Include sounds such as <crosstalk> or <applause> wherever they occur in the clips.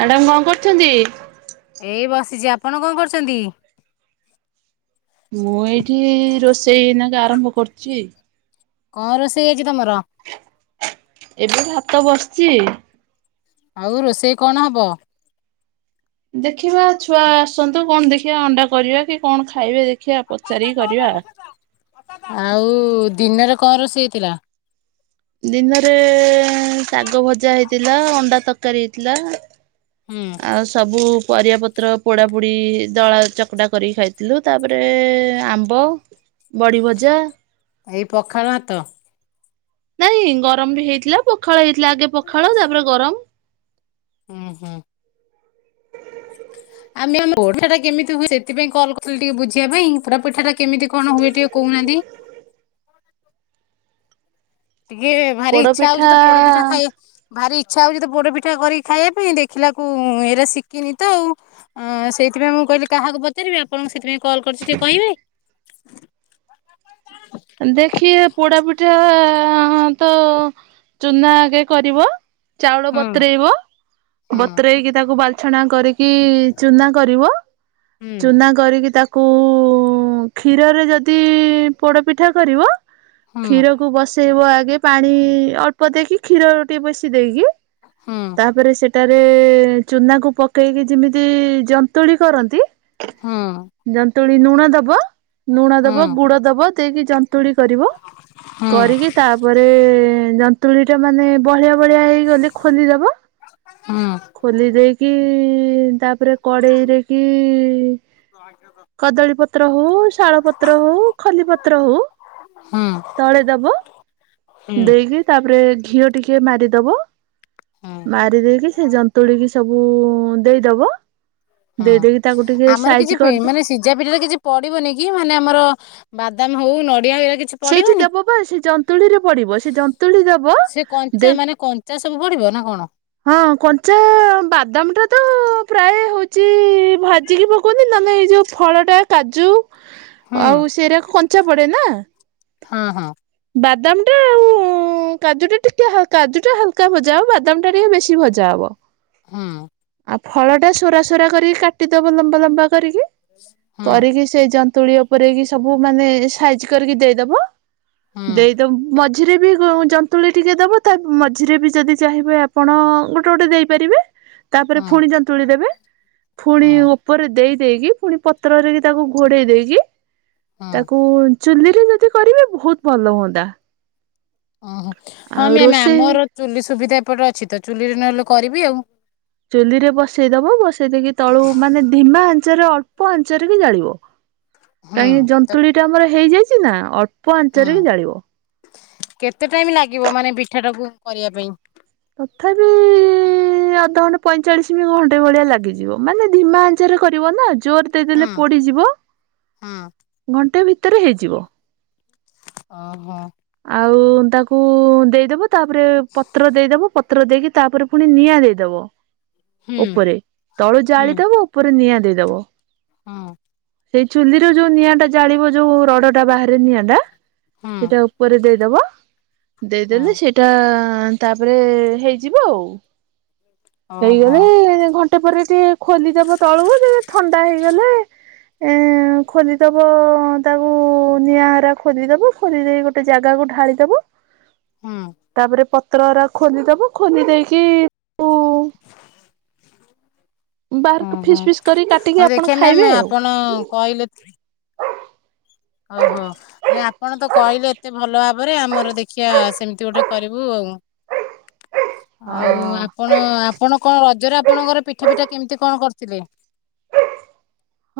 Madam କଣ କରୁଛନ୍ତି? ଏଇ ବସିଛି, ଆପଣ କଣ କରୁଚନ୍ତି? ମୁଁ ଏଇଠି ରୋଷେଇ ଏଇନାକେ ଆରମ୍ଭ କରୁଚି। କଣ ରୋଷେଇ ଆଜି ତମର? ଏବେ ଭାତ ବଶ୍ଚି। ଆଉ ରୋଷେଇ କଣ ହବ? ଦେଖିବା ଛୁଆ ଆସନ୍ତୁ କଣ ଦେଖିବା ଅଣ୍ଡା କରିବା କି କଣ ଖାଇବେ ଦେଖିବା ପଚାରିକି କରିବା। ଆଉ ଦିନେରେ କଣ ରୋଷେଇ ହେଇଥିଲା? ଦିନେରେ ଶାଗ ଭଜା ହେଇଥିଲା ଅଣ୍ଡା ତକାରୀ ହେଇଥିଲା। ହୁଁ ଆଉ ସବୁ ପରିବା ପ ପତ୍ର ପୋଡା ପୋଡି ଦଳା ଚକଟା କରିକି ଖାଇଥିଲୁ ତାପରେ ଆମ୍ବ ବଢିଭଜା ଏଇ ପଖାଳ ଭାତ? ନାଇଁ ଗରମ୍ ବି ହେଇଥିଲା, ପଖାଳ ହେଇଥିଲା ଆଗେ। ପଖାଳ ତାପରେ ଗରମ ଉହୁଁ। ଆମେ <unintelligible> ପିଠାଟା କେମିତି ହୁଏ ସେଥିପାଇଁ କଲ୍ କରିଥିଲି ଟିକେ ବୁଝିବା ପାଇଁ, ପୋଡପିଠା ଟା କେମିତି କଣ ହୁଏ ଟିକେ କହୁନାହାନ୍ତି? ଟିକେ ଭାରି ପୋଡ ଇଚ୍ଛା ହଉଚି ତ ପୋଡପିଠା ପିଠା ଖାଇଆ ଭାରି ଇଚ୍ଛା ହଉଚି ତ ପୋଡ଼ପିଠା କରିକି ଖାଇଆ ପାଇଁ, ଦେଖିଲାକୁ ଏଇରା ଶିକିନି ତ ଆଉ। ଅଁ ସେଇଥିପାଇଁ ମୁଁ କହିଲି କାହାକୁ ପଚାରିବି ଆପଣଙ୍କୁ ସେଥିପାଇଁ କଲ୍ କରିଛି ଟିକେ କହିବେ ଦେଖିଆ ପୋଡା ପିଠା ତ ଚୁନା ଆଗେ କରିବ ଚାଉଳ ହୁଁ ବତୁରେଇବ ହୁଁ ବତୁରେଇକି ତାକୁ ବାଲିଛଣା କରିକି କି ଚୁନା କରିବ ହୁଁ ଚୁନା କରିକି ତାକୁ କ୍ଷୀରରେ ଯଦି ପୋଡ଼ପିଠା କରିବ ହୁଁ କ୍ଷୀରକୁ ବସେଇବ ଆଗେ ପାଣି ଅଳ୍ପ ଦେଇକି କ୍ଷୀର ଟିକେ ବେଶି ଦେଇକି ହୁଁ ତାପରେ ସେଟାରେ ଚୁନାକୁ ପକେଇକି ଯେମିତି ଯନ୍ତଣି କରନ୍ତି ହୁଁ ଜନ୍ତୁଳି ନୁଣ ଦବ ନୁଣ ହୁଁ। ଦବ ଗୁଡ ଦବ ଦେଇକି ଯନ୍ତୁଳି କରିବ ହୁଁ କରିକି ତାପରେ ଜନ୍ତୁଳି ମାନେ ବହଳିଆ ବହଳିଆ ହେଇଗଲେ ଖୋଲିଦେବ ହୁଁ। ଖୋଲି ଦେଇକି ତାପରେ କଡେଇରେକି କଦଳୀ ପତ୍ର ହଉ ଶାଳ ପତ୍ର ହଉ ଖଲି ପ ତ୍ର ହୋଉ ହୁଁ। ତଳେ ଦବ ହୁଁ ଦେଇକି ତାପରେ ଘିଅ ଟିକେ ମାରିଦବ ମାରି ଦେଇକି ସେ ଜନ୍ତୁଳିକି ସବୁ ଦେଇଦବ ହୁଁ ଦେଇ ଦେଇକି ତାକୁ ଟିକେ ଆମର କିଛି ସାଇଜ ପେ କରିଦ ମାନେ ସିଝା ପିିଠାର କିଛି ପଡିବନି କି ମାନେ ଆମର ବାଦାମ ହଉ ନଡିଆ ହେରାକି ସେଇଠି ଦବବା ସେ ଜନ୍ତୁଳି ରେ ପଡିବ ସେ ଜନ୍ତୁଳି ଦେବ ସେ କଞ୍ଚା ଦେ ମାନେ କଞ୍ଚା ସବୁ ପଡିବ ନା କଣ ହଁ କଞ୍ଚା ବାଦାମ ଟା ତ ପ୍ରାୟ ହଉଛି ଭାଜିକି ପକଉଛନ୍ତି ନହେଲେ ଏଇ ଯୋଉ ଫଳଟା କାଜୁ <inaudible> ଆଉ ସେରା କଞ୍ଚା ପଡେ ନା ହଁ ହଁ ବାଦାମ ଟା ଆଉ କାଜୁ ଟା ଟିକେ ହାଲକା କାଜୁ ଟା ହାଲକା ଭଜା ହେବ ବାଦାମ ଟା ଟିକେ ବେଶୀ ଭଜା ଜା ହେବ ହୁଁ ଫଳ ଟା ସୋରା ସୋରା କରିକି କାଟିଦବ ଲମ୍ବା ଲମ୍ବା କରିକି ହୁଁ କରିକି ସେଇ ଜନ୍ତୁଳି ଉପରେ କି ସବୁ ମାନେ ସାଇଜ କରିକି ଦେଇଦବ ହୁଁ ଦେଇଦବ ମ ମଝିରେ ବି ଜନ୍ତୁଳି ଟିକେ ଦେବ ତା ମଝିରେ ବି ଯଦି ଚାହିଁବେ ଆପଣ ଗୋଟେ ଗୋଟେ ଦେଇପାରିବେ ତାପରେ ହୁଁ ଫୁଣି ଯନ୍ତୁଳି ଦେବେ ଫୁଣି ହୁଁ ଉପରେ ଦେଇ ଦେଇକି ପୁଣି ପତ୍ରରେଯେ ତାକୁ ଘୋଡ଼େଇ ଦେଇକି ହୁଁ ତାକୁ ଚୁଲିରେ ଯଦି କରିବେ ବହୁତ ଭଲ ହୁଅନ୍ତା ଓହୋ ହଁ ଆଉ ମ୍ୟାମ୍ ରୋଷେଇ ଆମର ଚୁଲି ସୁବିଧା ଏପଟେ ଅଛି ତ ଚୁଲିରେ ନହେଲେ କରିବି ଆଉ ଚୁଲିରେ ବସେଇ ଦବ ବସେଇ ଦେଇକି ତଳୁ ମାନେ ଧିମା ଆଞ୍ଚରେ ଅଳ୍ପ ଆଞ୍ଚରେ କି ଜାଳିବ <inaudible> କାହିଁକି ତ ଯନ୍ତୁଳି ଟା ଆମର ହେଇଯାଇଛି ନା ଅଳ୍ପ ଆଞ୍ଚରେ ହୁଁ ହିଁ ଜାଳିବ କେତେ ଟାଇମ ଲାଗିବ ମାନେ ପିଠା ଟାକୁ କରିବା ପାଇଁ ତଥାପି ଅଧଘଣ୍ଟା ପଇଁଚାଳିଶ ବି ଘଣ୍ଟେ ଭଳିଆ ଲାଗିଯିବ ମାନେ ଧିମା ଚାର କରିବ ନା ଜୋର ହୁଁ ଦେଇଦେଲେ ପୋଡ଼ିଯିବ ହୁଁ ଘଣ୍ଟେ ଭିତରେ ହେଇଯିବ ଓହୋ ଆଉ ତାକୁ ଦେଇଦବ ତାପରେ ପତ୍ର ଦେଇଦବ ପ ତ୍ର ଦେଇକି ତାପରେ ପୁଣି ନିଆଁ ଦେଇଦବ ହୁଁ ଉପରେ ତଳୁ ଜାଳିଦବ ଉପରେ ନିଆଁ ଦେଇଦବ ହଁ ସେଇ ଚୁଲିର ଯୋଉ ନିଆଁଟା ଜାଳିବ ଯୋଉ ରଡଟା ବାହାରେ ନିଆଁ ଟା ହୁଁ ସେଇଟା ଉ ପରେ ଦେଇଦବ ଦେଇଦେଲେ ହୁଁ ସେଟା ଆ -ତାପରେ ହେଇଯିବ ଆଉ ଓହୋ ହେଇଗଲେ ଘଟ ଗୋଟେ ପରେ ଟିକେ ଖୋଲିଦବ ତଳକୁ ସେ ଯେ ଥଣ୍ଡା ହେଇଗଲେ ଏ ଖୋୋଲିଦବ ତାକୁ ନିଆଁ ହରା ଖୋଲିଦବ ଖୋଲି ଦେଇ ଗୋଟେ ଗୋଟେ ଜାଗାକୁ ଢାଳିଦବ ହୁଁ ତାପରେ ପତ୍ରରା ଖୋଲିଦବ ଖୋଲି ଦେଇକି ହୁଁ ବାହାର ହୁଁ ଫିସ୍ ଫିସ୍ କରି କାଟିକି ହଉ ଆପଣ ଦେଖିବା ଖାଇବେ ମ୍ୟାମ୍ ଆଉ। ଆପଣ କହିଲେ ଓହୋ ନାଇ ଆପଣ ତ କହିଲେ ଏତେ ଭଲ ଭବ ତାପରେ ଆମର ଦେଖିବା ସେମିତି ଗୋଟେ କରିବୁ ଆଉ ହଁ ଆଉପ ଆପଣ ଆପଣ କଣ ରଜରେ ଆପଣଙ୍କର ପିଠା ପିଠା କେମିତି କଣ କରିଥିଲେ?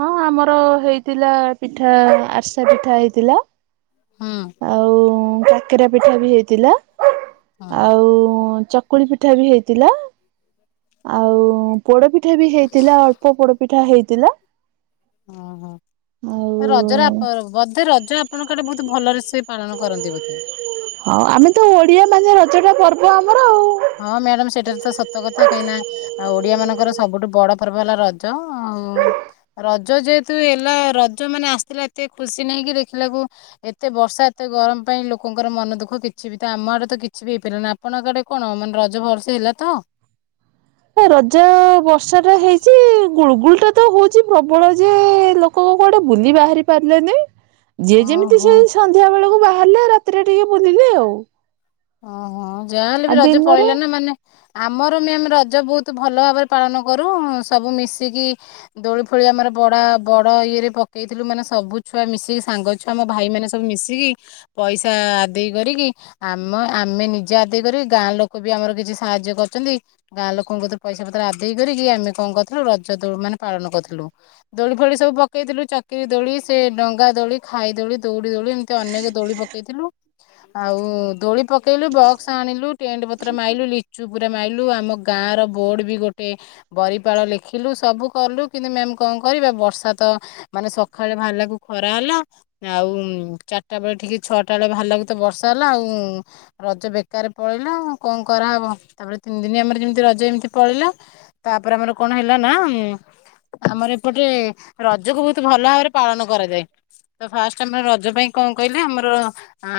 ହଁ ଆମର ହେଇଥିଲା ପିଠା ଆରିସା ପିଠା ହେଇଥିଲା। ହୁଁ ଆଉ କାକେରା ପିଠା ବି ହେଇଥିଲା ହୁଁ ଆଉ ଚ କକୁଳି ପିଠା ବି ହେଇଥିଲା। ଆଉ ପୋଡପିଠା ବି ହେଇଥିଲା ଅଳ୍ପ ପୋଡପିଠା ହେଇଥିଲା। ଓହୋ ଆଉ ରଜ ରାପ ବୋଧେ ରଜ ଆପଣଙ୍କାଟେ ବହୁତ ଭଲରେ ସେ ପାଳନ କରନ୍ତି ବୋଧେ। ହଁ ଆମେ ତ ଓଡିଆ ମାନେ ରଜଟା ପର୍ବ ଆମର ଆଉ ହଁ ମ୍ୟାଡାମ ସେଟାାରେ ତ ସତ କଥା କାହିଁକି ନା ଆଉ ଓଡିଆ ମାନଙ୍କର ସବୁଠୁ ବଡ ପର୍ବ ହେଲା ରଜ ଆଉ ରଜ ଯେହେତୁ ହେଲା ରଜ ମାନେ ଆସିଥିଲା ଏତେ ଖୁସି ନେଇକି ଦେଖିଲାକୁ। ଏତେ ବର୍ଷା ଏତେ ଗରମ ପାଇଁ ଲୋକଙ୍କର ମନ ଦୁଃଖ କିଛି ବି ତ ଆମ ଆଡେ ତ କିଛି ବି ହେଇପାରିଲ ନାି ଆପଣଙ୍କ ଆଡେ। କଣ ମାନେ ରଜ ଭଲସେ ହେଲା ତ? ରଜା ବର୍ଷା ଟା ହେଇଛି ଗୁଳଗୁଳ ଟା ତ ହଉଛି ପ୍ରବଳ ଯେ କୋଉଆଡ଼େ ବୁଲି ବାହାରି ପାରିଲେନି। ଯିଏ ଯେମିତି ସେ ଓହୋ। ସନ୍ଧ୍ୟା ବେଳକୁ ବାହାରିଲେ ରାତିରେ ଟିକେ ବୁଲିଲେ ଆଉ ଓହୋ ଯାହା ହେଲେ ଆଉ ବି ରଜ ଦିନରେ ପଳେଇିଲ ନା ମାନେ ଆମର ଆମେ ରଜ ବହୁତ ଭଲ ଭାବରେ ପାଳନ କରୁ ସବୁ ମିଶିକି ଦୋଳି ଫୋଳି ଆମର ବଡ ବଡ ଇଏ ରେ ପକେଇଥିଲୁ ମାନେ ସବୁ ଛୁଆ ମିଶିକି ସାଙ୍ଗ ଛୁଆ ମୋ ଭାଇ ମାନେ ସବୁ ମିଶିକି ପଇସା ଆଦେଇ କରିକି ଆମ ଆମେ ନିଜେ ଆଦେଇ କରି ଗାଁ ଲୋକ ବି ଆମର କିଛି ସାହାଯ୍ୟ କରୁଚନ୍ତି। ଗାଁ ଲୋକଙ୍କ କଡ଼ୁରୁ ପଇସା ପତ୍ର ଆଦେଇ କରିକି ଆମେ କଅଁ କରିଥିଲୁ ରଜ ଦୋ ମାନେ ପାଳନ କରିଥିଲୁ। ଦୋଳି ଫୋଳି ସବୁ ପକେଇଥିଲୁ ଚକିରି ଦୋଳି ସେ ଡଙ୍ଗା ଦୋଳି ଖାଇ ଦୋଳି ଦଉଡି ଦୋଳି ଏମିତି ଅନେକ ଦୋଳି ପ ପକେଇଥିଲୁ ଆଉ ଦୋଳି ପକେଇଲୁ ବକ୍ସ ଆଣିଲୁ ଟେଣ୍ଟ ପତ୍ର ମାଇଲୁ ଲିଚୁ ପୁରା ମାଇଲୁ ଆମ ଗାଁର ବୋର୍ଡ଼ ବି ଗୋଟେ ବରିପାଳ ଲେଖିଲୁ ସବୁ କଲୁ କିନ୍ତୁ ମ୍ୟାମ୍ କଁ କରିବା ବର୍ଷା ତ ମାନେ ସଖାଳେ ବାହାରିଲା କୁ ଖରା ହେଲା। ଆଉ ଚାରିଟା ବେଳେ ଠିକ୍ ଛଅଟା ବେଳେ ବାହାରିଲା ବେଳକୁ ତ ବର୍ଷା ହେଲା ଆଉ ରଜ ବେକାରେ ପଳେଇିଲା କଅଁ କରାହବ ତାପରେ ତିନି ଦିନି ଆମର ଯେମିତି ରଜ ଏମିତି ପଳେଇଲା ତାପରେ ଆମର କଣ ହେଲା ନା ଉଁ ଆମର ଏପଟେ ରଜକୁ ବହୁତ ଭଲ ଭାବରେ ପାଳନ କରାଯାଏ। ତ ଫାଷ୍ଟ ଆମର ରଜ ପାଇଁ କଅଁ କହିଲେ ଆମର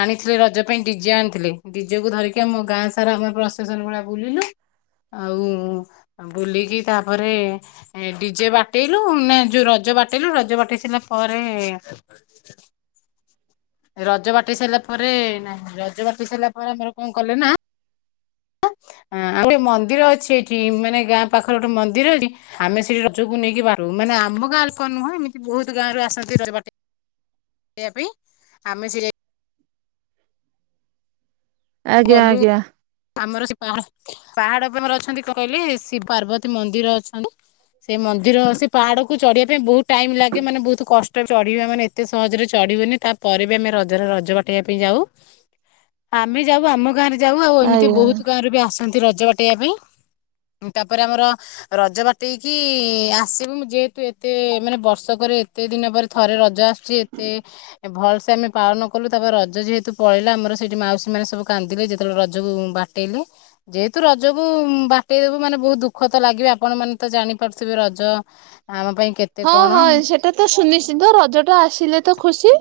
ଆଣିଥିଲେ ରଜ ପାଇଁ ଡିଜେ ଥିଲେ ଡିଜେକୁ ଧରିକି ଆମ ଗାଁ ସାରା ଆମେ ପ୍ରସେସନ ଭଳିଆ ବୁଲିଲୁ ଆଉ ବୁଲିକି ତାପରେ ଏ ଡିଜେ ବାଟେଇଲୁ ନା ଯୋଉ ରଜ ବାଟେଇଲୁ ରଜ ବାଟେଇ ସାରିଲା ପରେ ରଜ ବାଟେଇ ସାରିଲା ପରେ ନାଇଁ ରଜ ବାଟେଇ ସାରିଲା ପରେ ଆମର କଣ କଲେ ନା ଆଉ ଗୋଟେ ମନ୍ଦିର ଅଛି ଏଠି ମାନେ ଗାଁ ପାଖରେ ଗୋଟେ ମନ୍ଦିର ଅଛି ଆମେ ସେଇଠି ରଜକୁ ନେଇକି ବାରୁ ମାନେ ଆମ ଗାଁ ଲୋକ ନୁହଁ ଏମିତି ବହୁତ ଗାଁରୁ ଆସନ୍ତି ରଜବାଟି ଏଇଆ ପାଇଁ। ଆମେ ସେ ଆଜ୍ଞା ଗଲୁ ଆଜ୍ଞା। ଆମର ସେ ପାହା ପାହାଡ ଉପରେ ଆମର ଅଛନ୍ତି କଣ କହିଲେ ଶିବ ପାର୍ବତୀ ମନ୍ଦିର ଅଛନ୍ତି। ସେ ମନ୍ଦିର ସେ ପାହାଡକୁୁ ଚଢିବା ପାଇଁ ବହୁତ ଟାଇମ ଲାଗେ ମାନେ ବହୁତ କଷ୍ଟ ଚଢିବା ମାନେ ଏତେ ସହଜରେ ଚଢିହୁଏନି ତାପରେ ବି ଆମେ ରଜରେ ରଜ ବାଟେଇବା ପାଇଁ ଯାଉ ଆମେ ଯାଉ ଆମ ଗାଁରେ ଯାଉ ଆଉ ଏମିତି ଆଜ୍ଞା। ବହୁତ ଗାଁରୁ ବି ଆସନ୍ତି ରଜ ବାଟେଇବା ପାଇଁ। ତାପରେ ଆମର ରଜ ବାଟେଇକି ଆସିବୁ ମୁଁ ଯେହେତୁ ଏତେ ମାନେ ବର୍ଷକରେ ଏତେ ଦିନ ପରେ ଥରେ ରଜ ଆସୁଛି ଏତେ ଭଲ ସେ ଆମେ ପାଳନ କଲୁ ତାପରେ ରଜ ଯେହେତୁ ପଳେଇଲା ଆମର ସେଇଠି ମାଉସୀ ମାନେ ସବୁ କାନ୍ଦିଲେ ଯେତେବେଳେ ରଜକୁ ବାଟେଇଲେ। ଯେହେତୁ ରଜକୁ ବାଟେଇଦବୁ ମାନେ ବହୁତ ଦୁଃଖ ତ ଲାଗିବ ଆପଣ ମାନେ ତ ଜାଣିପାରୁଥିବେ ରଜ ଆମ ପାଇଁ କେତ ହଁ ହଁ ସେଟା ତ ସୁନିଶ୍ଚିନ୍ତ ରଜଟା ଆସିଲେ ତ ଖୁସି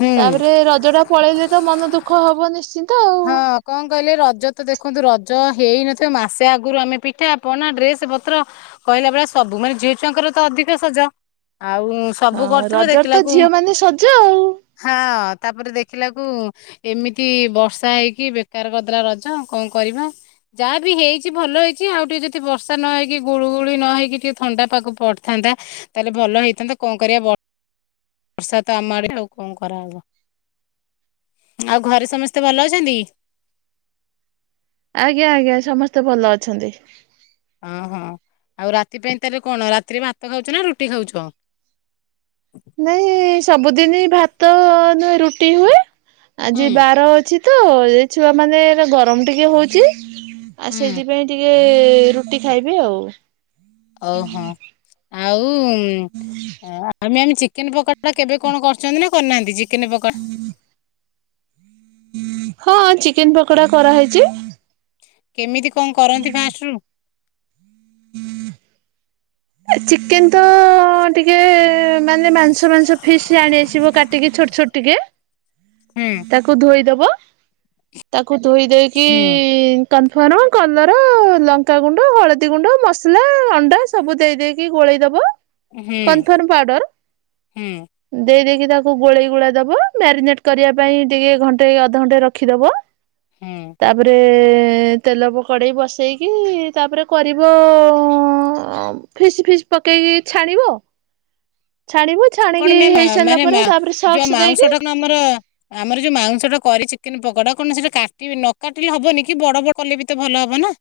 ହୁଁ ତାପରେ ରଜଟା ପଳେଇଲେ ତ ମନ ଦୁଃଖ ହବ ନିଶ୍ଚିନ୍ତ ଆଉ। ହଁ କଣ କହିଲେ ରଜ ତ ଦେଖନ୍ତୁ ରଜ ହେଇନଥିବ ମାସେ ଆଗରୁ ଆମେ ପିଠା ପନା ଡ୍ରେସ ପତ୍ର କହିଲା ବଳେ ସବୁ ମାନେ ଝିଅ ଛୁଆଙ୍କର ତ ଅଧିକ ସଜ ଆଉ ସବୁ ହଁ କରିଥିବ ରଜର ତ ଦେଖିଲାକୁ ଝିଅ ମାନେ ସଜ ଆଉ। ହଁ ତାପରେ ଦେଖିଲାକୁ ଏମିତି ବର୍ଷ ଷା ହେଇକି ବେକାର କରିଦଲା ରଜ କଣ କରିବା। ଯାହା ବିି ହେଇଚି ଭଲ ହେଇଛି ଆଉ ଟିକେ ଯଦି ବର୍ଷା ନ ହେଇକି ଗୁଳୁ ଗୁଳି ନ ହେଇକି ଟିକେ ଥଣ୍ଡା ପାଗ ପଡିଥାନ୍ତା ତାହେଲେ ଭଲ ହେଇଥାନ୍ତା କଣ କରିବା ବ ବର୍ଷା ତ ଆମ ଆଡେ <unintelligible> ଆଉ କଣ କରାହବ ଆଉ ଘରେ ସମସ୍ତେ ଭଲ ଅଛନ୍ତି? ଆଜ୍ଞା ଆଜ୍ଞା ସମସ୍ତେ ଭଲ ଅଛନ୍ତି। ଓହଁ ଆଉ ରାତି ପାଇଁ ତାହେଲେ କଣ ରାତିରେ ଭାତ ଖାଉଛ ନା ରୁଟି ଖାଉଛ? ନାଇଁ ସବୁଦିନ ଭାତ ନୁହେ ରୁଟି ହୁଏ ହୁଁ ଆଜି ବାର ଅଛି ତ ଛୁଆ ମାନେ ଗରମ ଟିକେ ହଉଛି ଆଉ ହୁଁ। ସେଥିପାଇଁ ଟିକେ ଏ ରୁଟି ଖାଇବେ ଆଉ। ଓହୋ ଆଉ ଆମେ ଆମ ଚିକେନ ପକ ଡ଼ା କେବେ କଣ କରଛନ୍ତି ନା କରିନାହାନ୍ତି ଯେ ଚିକେନ୍ ପକଡ଼ା? ହଁ ଚିକେନ ପକୋଡା କରାହେଇଚି। କେମିତି କଣ କରନ୍ତି ଫାଷ୍ଟ ରୁ? ହୁଁ ଚିକେନ ତ ଟିକେ ମାନେ ମାଂସ ମାଂସ ଫିସ୍ ଟିକେ ଆଣି ଆସିବ କାଟିକି ଛୋଟ ଛୋଟ ଟିକେ ହୁଁ। ତାକୁ ଧୋଇଦବ ତାକୁ ଧୋଇ ଦେଇକି ହୁଁ କନଫର୍ମ କଲର ଲଙ୍କାଗୁଣ୍ଡ ହଳଦୀ ଗୁଣ୍ଡ ମସଲା ଅଣ୍ଡା ସବୁ ଦେଇ ଦେଇକି ଗୋଳେଇଦବ ହୁଁ କନଫର୍ମ ପାଉଡର। ହୁଁ ଦେଇ ଦେଇକି ତାକୁ ଗୋଳେଇ ଗୋଳେଇ ଦବ ମ୍ୟାରିନେଟ କରିବା ପାଇଁ ଟିକେ ଘଣ୍ଟେ ଅଧଘଣ୍ଟେ ରଖିଦବ। ହୁଁ ତାପରେ ତେଲ ପକଡ଼େଇ ବସେଇକି ତାପରେ କରିବ ଉଁ ଫିସ୍ ଫିସ୍ ପକେଇକି ଛାଣିବ। ଛାଣିବୁ କଣ ଛାଣିକି ମ୍ୟାମ୍ ହେଇ ସାରିଲା ମାନେ ପରେ ମା ତାପରେ ଯୋଉ ସକ୍ସ ମାଉଁସ ଟା ଦେଇକି କଣ ଆମର ଆମର ଯୋଉ ମାଉଂସ ଟା କରିରେ ଚିକେନ ପକୋଡା କଣ ସେଟା କାଟିବି ନ କାଟିଲେ ହବନି କି ବଡ ବଡ କଲେ ବି ତ ଭଲ ହବ ନା।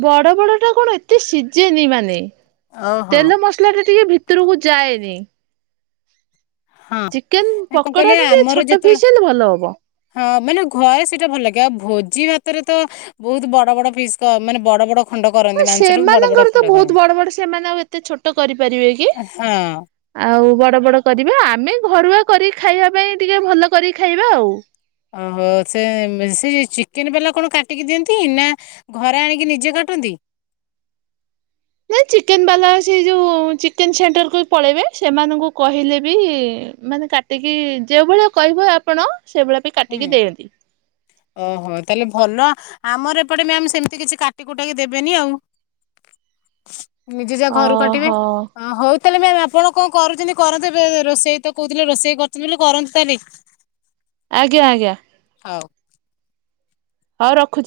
ବଡ ବଡ ଟା କଣ ଏତେ ସିଝେନି ମାନେ ଓହୋ ତେଲ ମସ ସଲା ଟିକେ ଭିତରକୁ ଯାଏନି। ହଁ ଚିକେନ କଣ ପକୋଡା କହିଲେ ଟା ଟିକେ ଆମର ଛୋଟ ଯେତେବେଳେ ଫିସ୍ ହେଲେ ଭଲ ହବ। ହଁ ମାନେ ଘଏରେ ସେଇଟା ଭଲ ଲାଗେ ଆଉ ଭୋଜି ଭାତରେ ତ ବହୁତ ବଡ ବଡ ପିସ୍ ମାନେ ବଡ ବଡ ଖଣ୍ଡ କରନ୍ତି ମାଂସଟାକୁ ବଡ ବଡ ସେମାନଙ୍କର ତ ଖଣ୍ଡ ବହୁତ କରନ୍ତି। ବଡ ବଡ ସେମାନେ ଆଉ ଏତେ ଛୋଟ କରିପାରିବେ କି? ହଁ ଆଉ ବଡ ବଡ କରିବା ଆମେ ଘରୁଆ କରିି ଖାଇବା ପାଇଁ ଟିକେ ଭଲ କରିକି ଖାଇବା ଆଉ। ଓହୋ ସେ ସେ ଚିକେନ ବାଲା କଣ କାଟିକି ଦିଅନ୍ତି ନା। ଘରେ ଆଣିକି ନିଜେ କାଟନ୍ତି। ନାଇ ଚିକେନ ବାଲା ସେ ଯୋଉ ଚିକେନ ସେଣ୍ଟରକୁ ପଳେଇବେ ସେମାନଙ୍କୁ କହିଲେ ବି ମାନେ କାଟିକି ଯୋଉ ଭଳିଆ କହିବ ଆପଣ ସେଭଳିଆ ବି କାଟିକି ହୁଁ। ଦିଅନ୍ତି। ଓହୋ ତାହେଲେ ଭଲ ଆମର ଏପଟେ ମ୍ୟାମ ସେମିତି କିଛି କାଟି କୁଟାକି ଦେବେନି ଆଉ। ନିଜେ ଯାହା ଘରୁ କାଟିବେ ଓହୋ ହଉ ତାହେଲେ ମ୍ୟାମ୍ ଆପଣ କଣ କରୁଛନ୍ତି କରନ୍ତୁ ଏବେ ରୋଷେଇ ତ କହୁଥିଲେ ରୋଷେଇ କରୁଛନ୍ତି ବୋଲି କରନ୍ତିୁ ତାହେଲେ। ଆଜ୍ଞା ଆଜ୍ଞା। ହଉ। ହଉ ରଖୁଛି।